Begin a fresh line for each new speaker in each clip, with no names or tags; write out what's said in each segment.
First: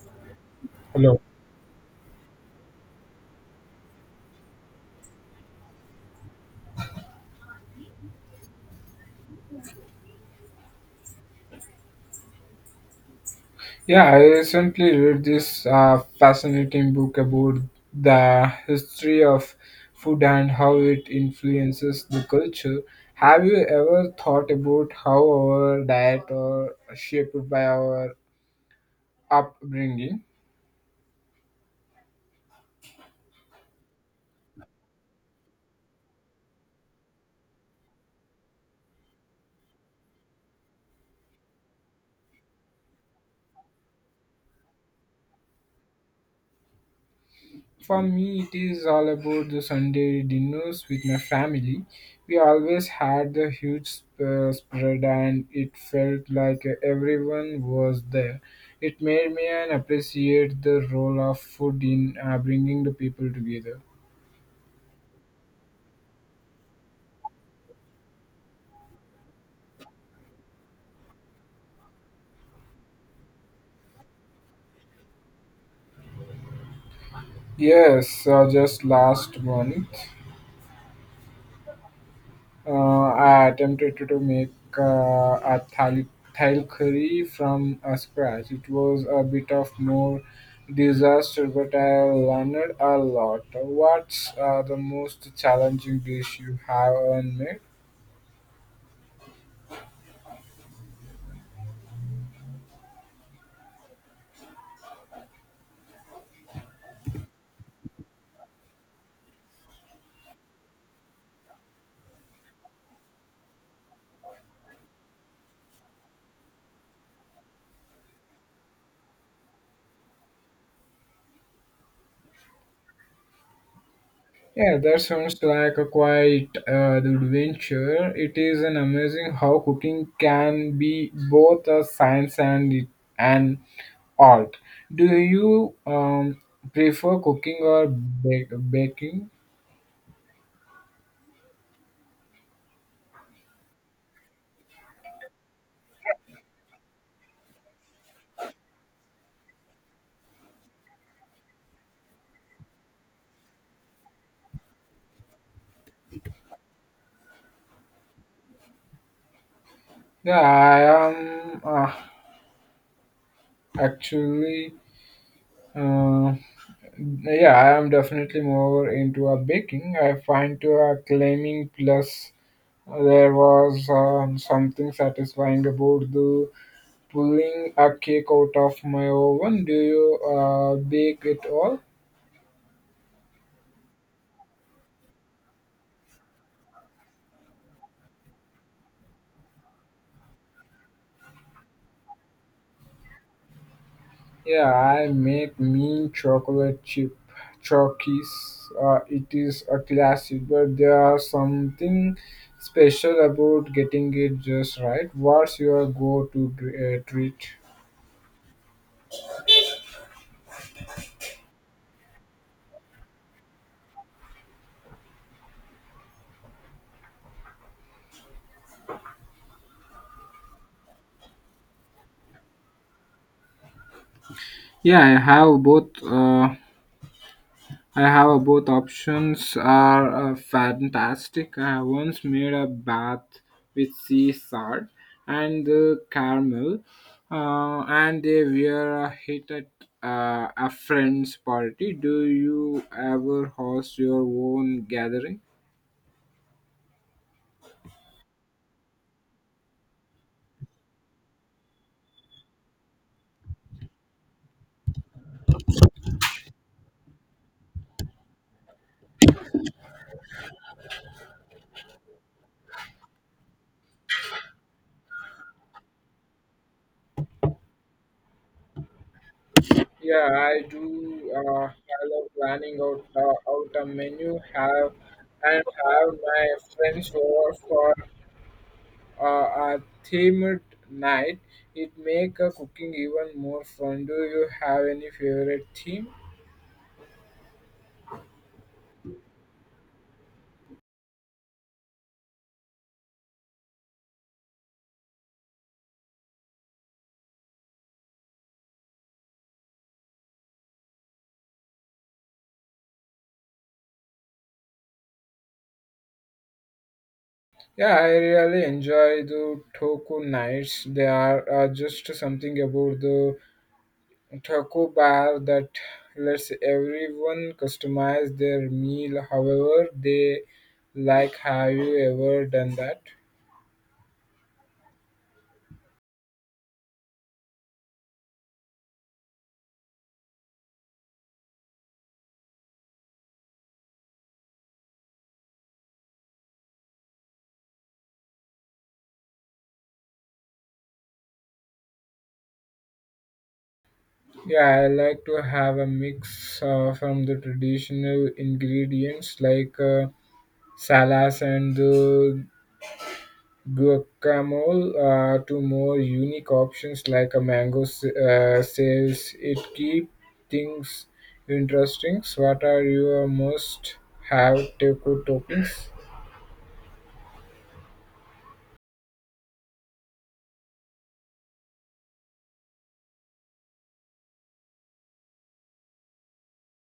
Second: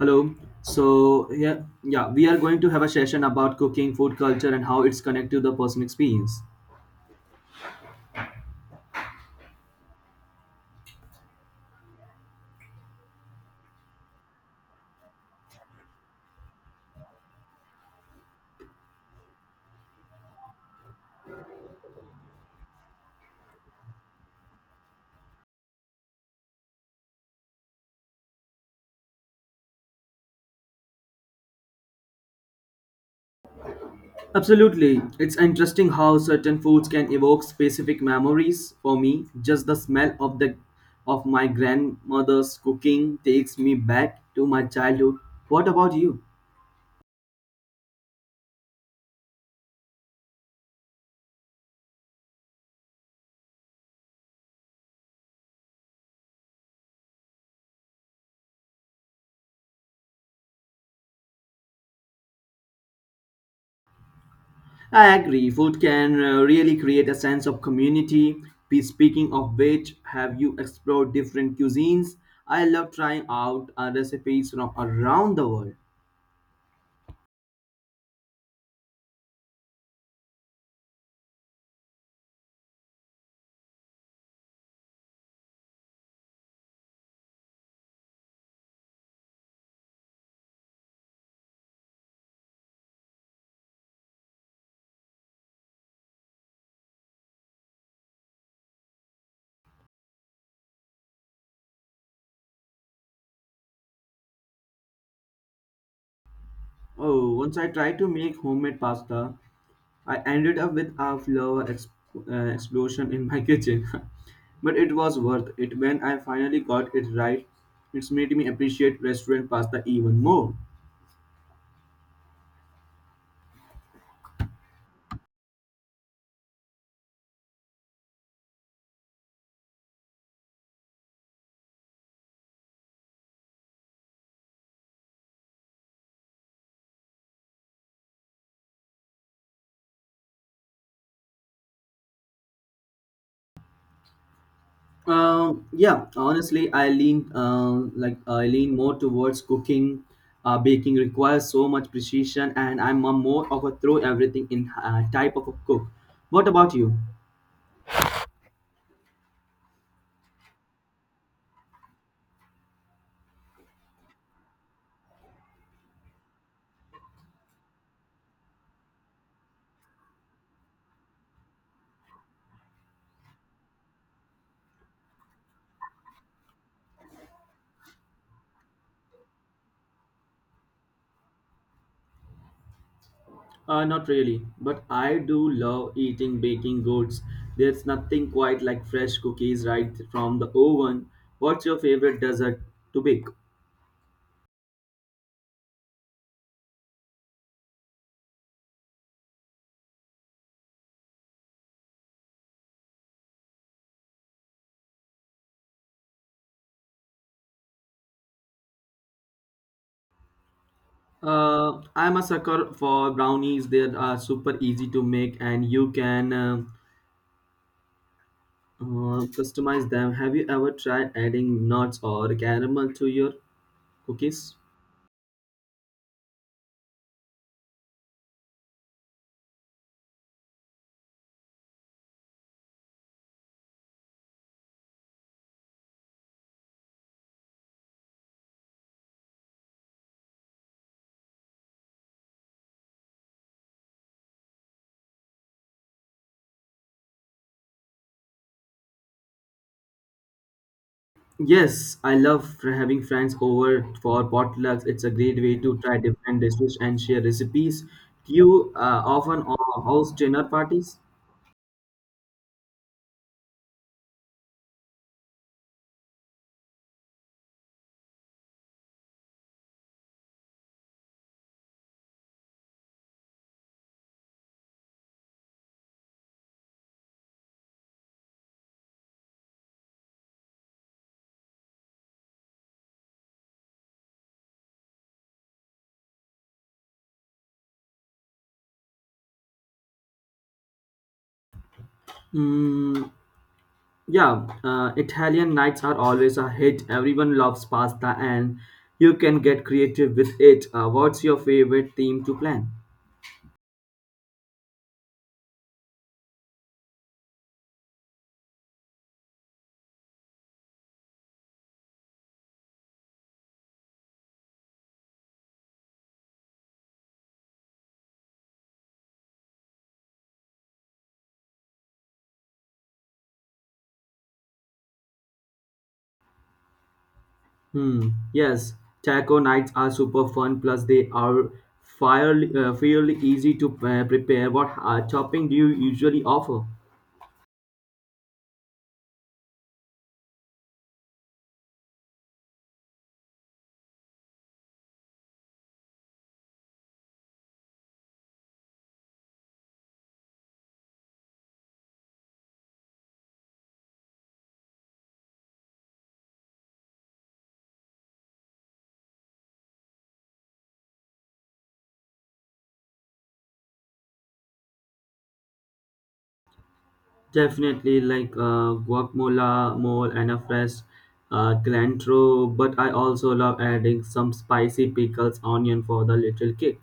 Hello.
Hello.
So yeah, yeah, we are going to have a session about cooking, food culture, and how it's connected to the personal experience.
Yeah, I recently read this fascinating book about the history of food and how it influences the culture. Have you ever thought about how our diet are shaped by our upbringing?
Absolutely, it's interesting how certain foods can evoke specific memories. For me, just the smell of the of my grandmother's cooking takes me back to my childhood. What about you?
For me, it is all about the Sunday dinners with my family. We always had the huge spread, and it felt like everyone was there. It made me an appreciate the role of food in bringing the people together.
I agree. Food can really create a sense of community. Speaking of which, have you explored different cuisines? I love trying out recipes from around the world.
Yes, just last month. Uh, I attempted to make a thal, thal curry from scratch. It was a bit of more disaster, but I learned a lot. What's the most challenging dish you have ever made?
Oh, once I tried to make homemade pasta, I ended up with a flour explosion in my kitchen, but it was worth it when I finally got it right. It's made me appreciate restaurant pasta even more.
Yeah, that sounds like a quite adventure. It is an amazing how cooking can be both a science and an art. Do you prefer cooking or baking?
Yeah, honestly, I lean more towards cooking. Baking requires so much precision, and I'm a more of a throw everything in type of a cook. What about you?
Yeah, I am actually. Uh, yeah, I am definitely more into a baking. I find to a claiming plus there was something satisfying about the pulling a cake out of my oven. Do you bake it all?
Not really, but I do love eating baking goods. There's nothing quite like fresh cookies right from the oven. What's your favorite dessert to bake?
Yeah, I make mean chocolate chip cookies. It is a classic, but there are something special about getting it just right. What's your go-to treat?
I'm a sucker for brownies. They are super easy to make and you can customize them. Have you ever tried adding nuts or caramel to your cookies?
Yeah, I have both. I have both options are fantastic. I have once made a bath with sea salt and the caramel, and they were a hit at a friend's party. Do you ever host your own gathering?
Yes, I love for having friends over for potlucks. It's a great way to try different dishes and share recipes. Do you often host dinner parties?
Yeah, I do. I love planning out out a menu have and have my friends over for a themed night, it make a cooking even more fun. Do you have any favorite theme?
Mm, yeah, Italian nights are always a hit. Everyone loves pasta and you can get creative with it. What's your favorite theme to plan?
Yeah, I really enjoy the taco nights. They are just something about the taco bar that lets everyone customize their meal however they like. Have you ever done that?
Hmm, yes, taco nights are super fun, plus they are fairly easy to prepare. What topping do you usually offer?
Yeah, I like to have a mix from the traditional ingredients like salas and the guacamole to more unique options like a mango says it keep things interesting. What are your most have taco toppings?
Definitely like guacamole, mole, and a fresh cilantro. But I also love adding some spicy pickles, onion for the little kick.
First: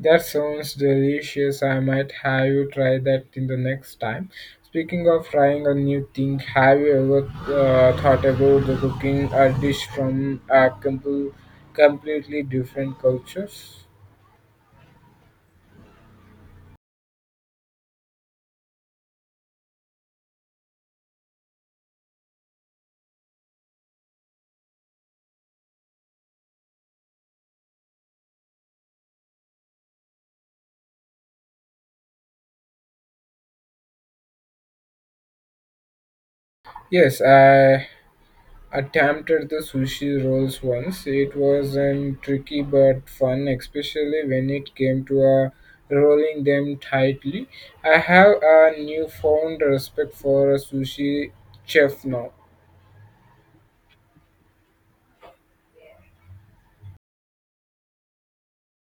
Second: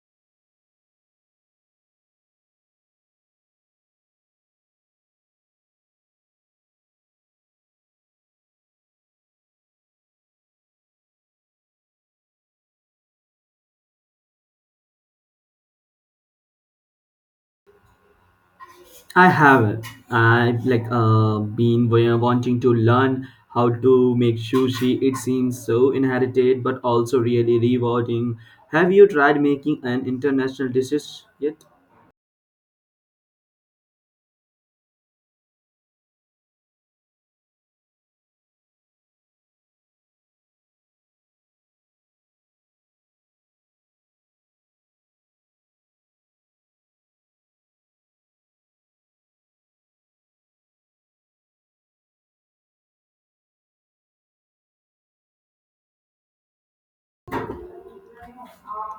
That sounds delicious. I might have you try that in the next time. Speaking of trying a new thing, have you ever thought about the cooking a dish from a completely different cultures?
I have it. I've wanting to learn how to make sushi. It seems so inherited, but also really rewarding. Have you tried making an international dishes yet?
Yes, I attempted the sushi rolls once. It was an tricky but fun, especially when it came to rolling them tightly. I have a newfound respect for a sushi chef now.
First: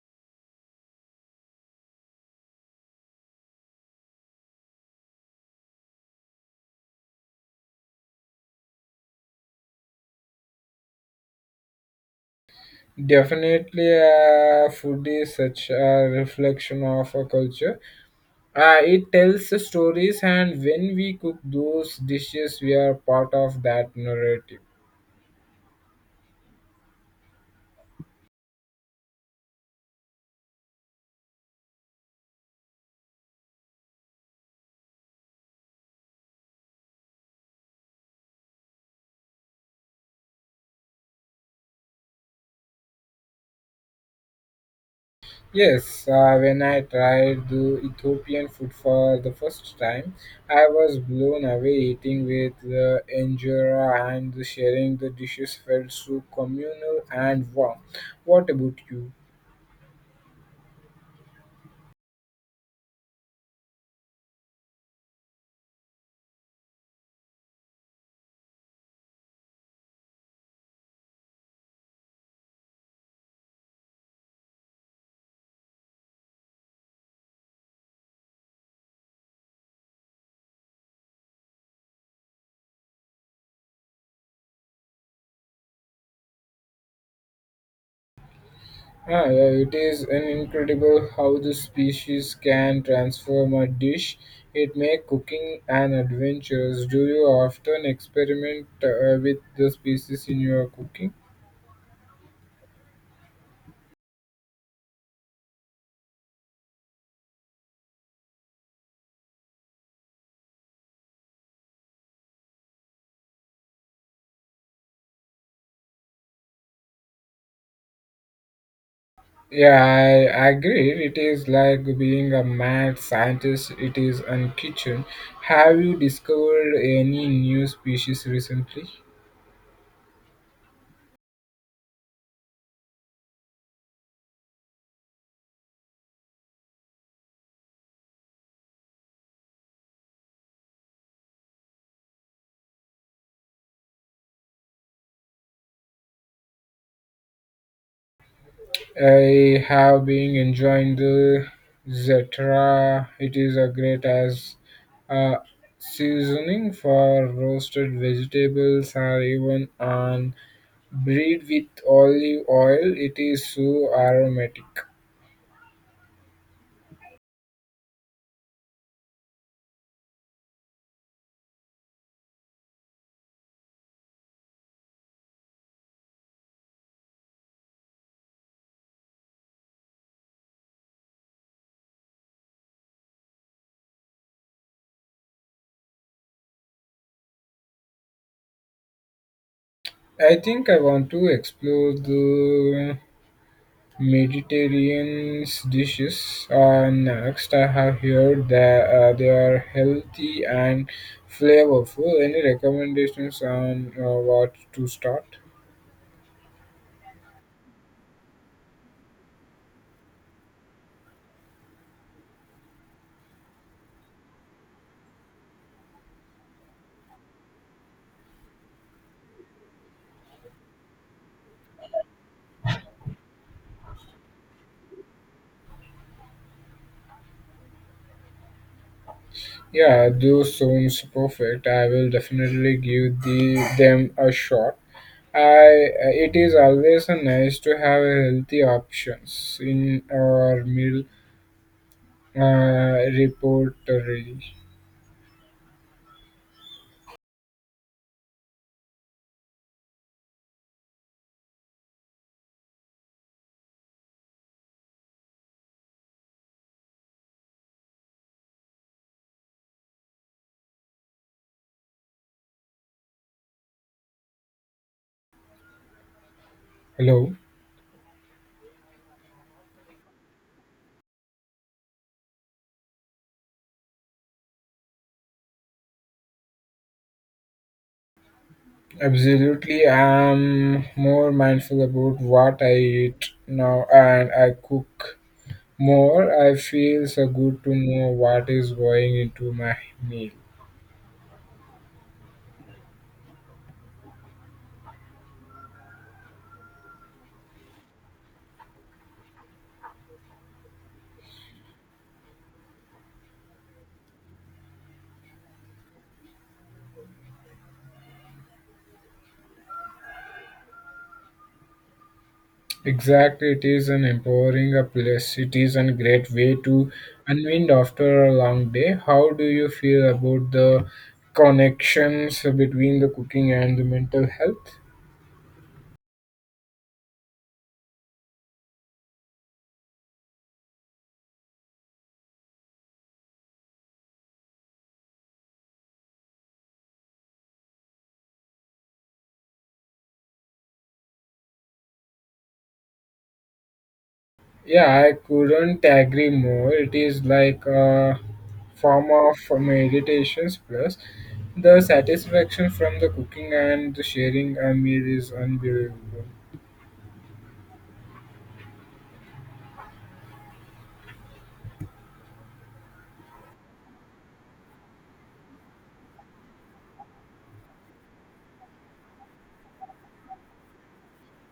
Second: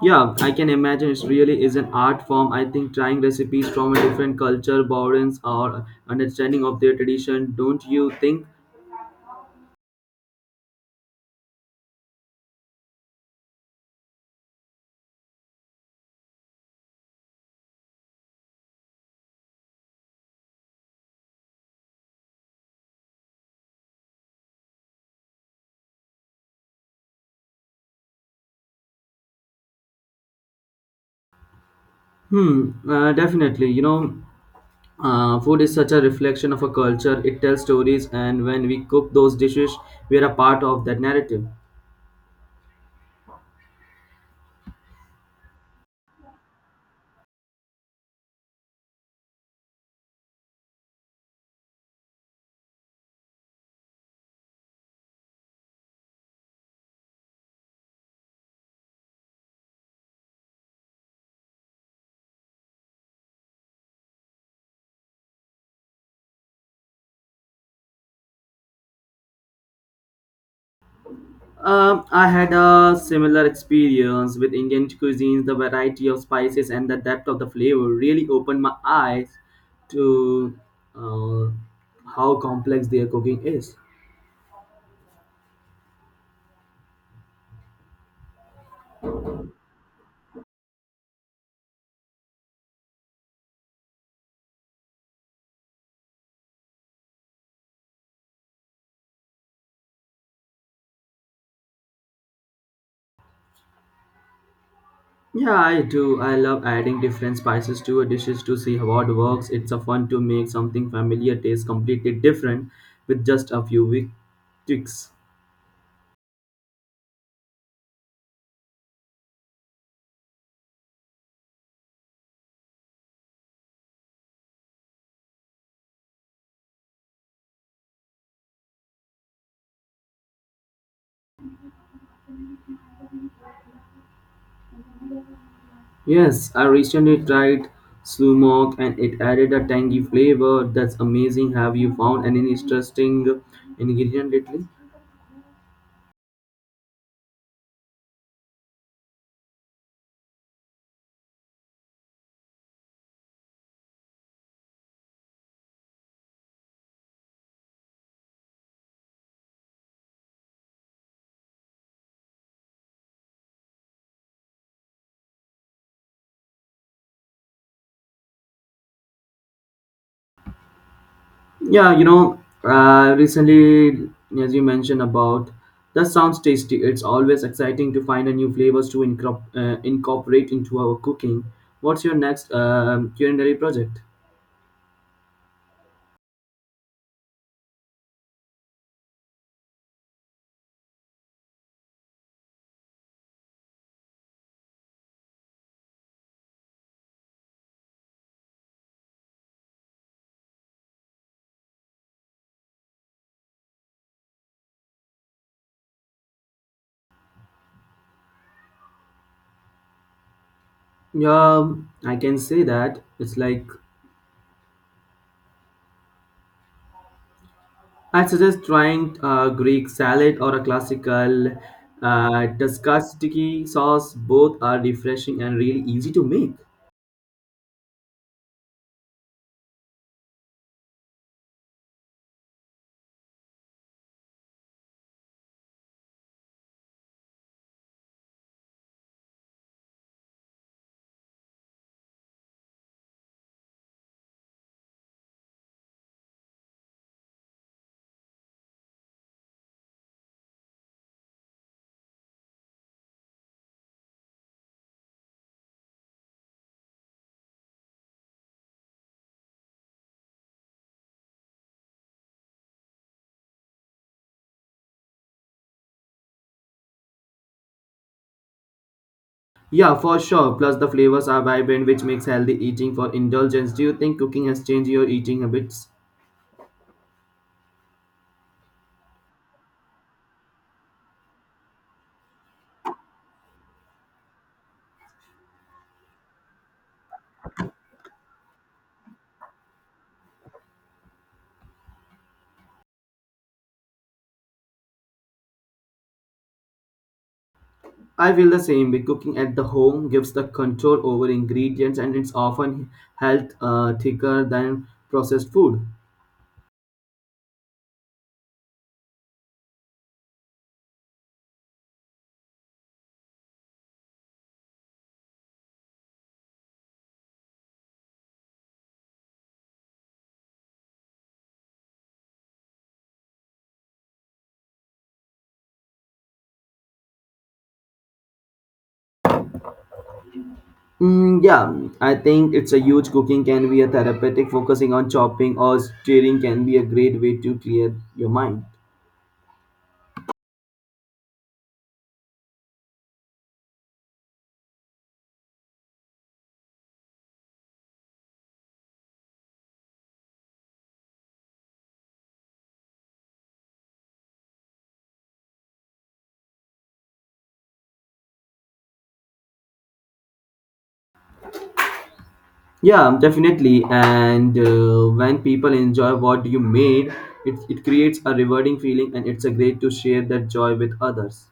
Yeah, I can imagine it really is an art form. I think trying recipes from a different culture, borders, or understanding of their tradition, don't you think?
Definitely, food is such a reflection of a culture. It tells the stories, and when we cook those dishes, we are part of that narrative.
Hmm, definitely. You know, food is such a reflection of a culture, it tells stories, and when we cook those dishes, we are a part of that narrative.
Yes, when I tried the Ethiopian food for the first time, I was blown away eating with the injera and the sharing the dishes felt so communal and warm. What about you?
I had a similar experience with Indian cuisines. The variety of spices and the depth of the flavor really opened my eyes to uh, how complex their cooking is.
Ah, yeah, it is an incredible how the species can transform a dish. It make cooking an adventure. Do you often experiment with the species in your cooking?
Yeah, I do. I love adding different spices to a dishes to see how it works. It's a fun to make something familiar taste completely different with just a few tweaks.
Yeah, I agree. It is like being a mad scientist. It is an kitchen. Have you discovered any new species recently?
Yes, I recently tried Slumok and it added a tangy flavor. That's amazing. Have you found any interesting ingredient lately?
I have been enjoying the Zetra. It is a great as a seasoning for roasted vegetables or even on bread with olive oil. It is so aromatic.
Yeah, you know, recently, as you mentioned about, that sounds tasty. It's always exciting to find a new flavors to incorporate into our cooking. What's your next culinary project?
I think I want to explore the Mediterranean dishes are next. I have heard that they are healthy and flavorful. Any recommendations on what to start?
Yeah, I can say that it's like I suggest trying a Greek salad or a classical Tuscatiki sauce. Both are refreshing and really easy to make.
Yeah, those sounds perfect. I will definitely give them a shot. I it is always nice to have healthy options in our meal repertory. Hello.
Yeah, for sure. Plus, the flavors are vibrant, which makes healthy eating for indulgence. Do you think cooking has changed your eating habits?
Absolutely, I'm more mindful about what I eat now and I cook more. I feel so good to know what is going into my meal.
I feel the same. With cooking at the home gives the control over ingredients, and it's often health thicker than processed food.
Exactly, it is an empowering a place. It is a great way to unwind after a long day. How do you feel about the connections between the cooking and the mental health?
Mm, yeah, I think it's a huge cooking can be a therapeutic. Focusing on chopping or stirring can be a great way to clear your mind.
Yeah, I couldn't agree more. It is like a form of meditations plus the satisfaction from the cooking and the sharing a meal is unbelievable.
Yeah, definitely. And when people enjoy what you made, it creates a rewarding feeling and it's a great to share that joy with others.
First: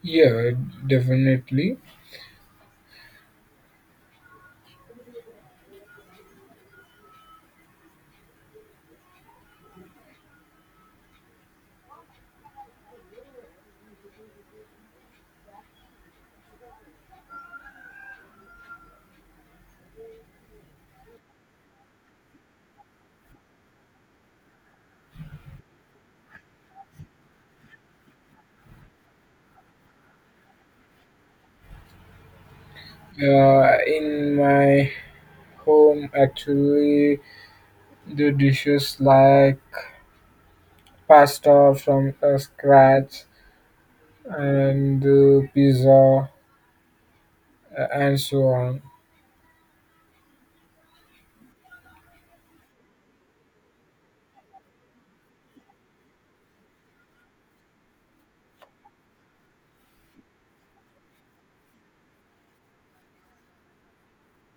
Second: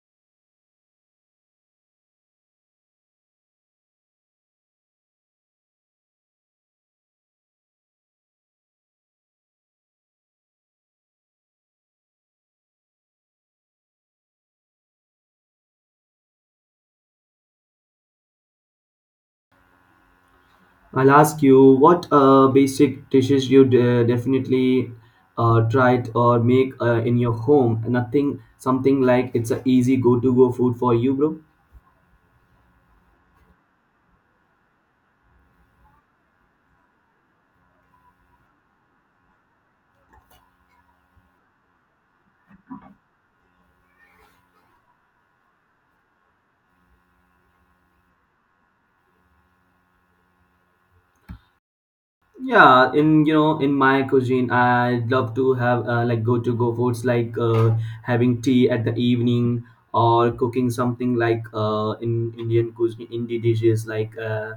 Yeah, definitely.
I'll ask you what basic dishes you definitely tried or make in your home. Nothing, something like it's a easy go to go food for you, bro.
In my home, actually, the dishes like pasta from scratch and pizza and so on.
Yeah, in my cuisine, I love to have like go to go foods like having tea at the evening or cooking something like in Indian cuisine, Indian dishes like uh,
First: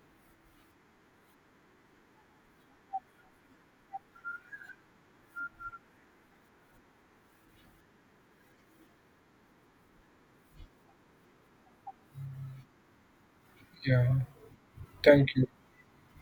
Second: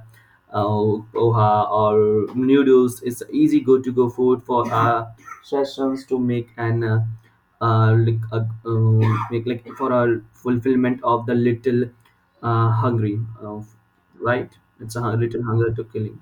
uh, poha or noodles. It's easy go to go food for sessions to make and make like for a fulfillment of the little hungry,
Yeah,
right? It's a
thank
little
you.
hunger to killing.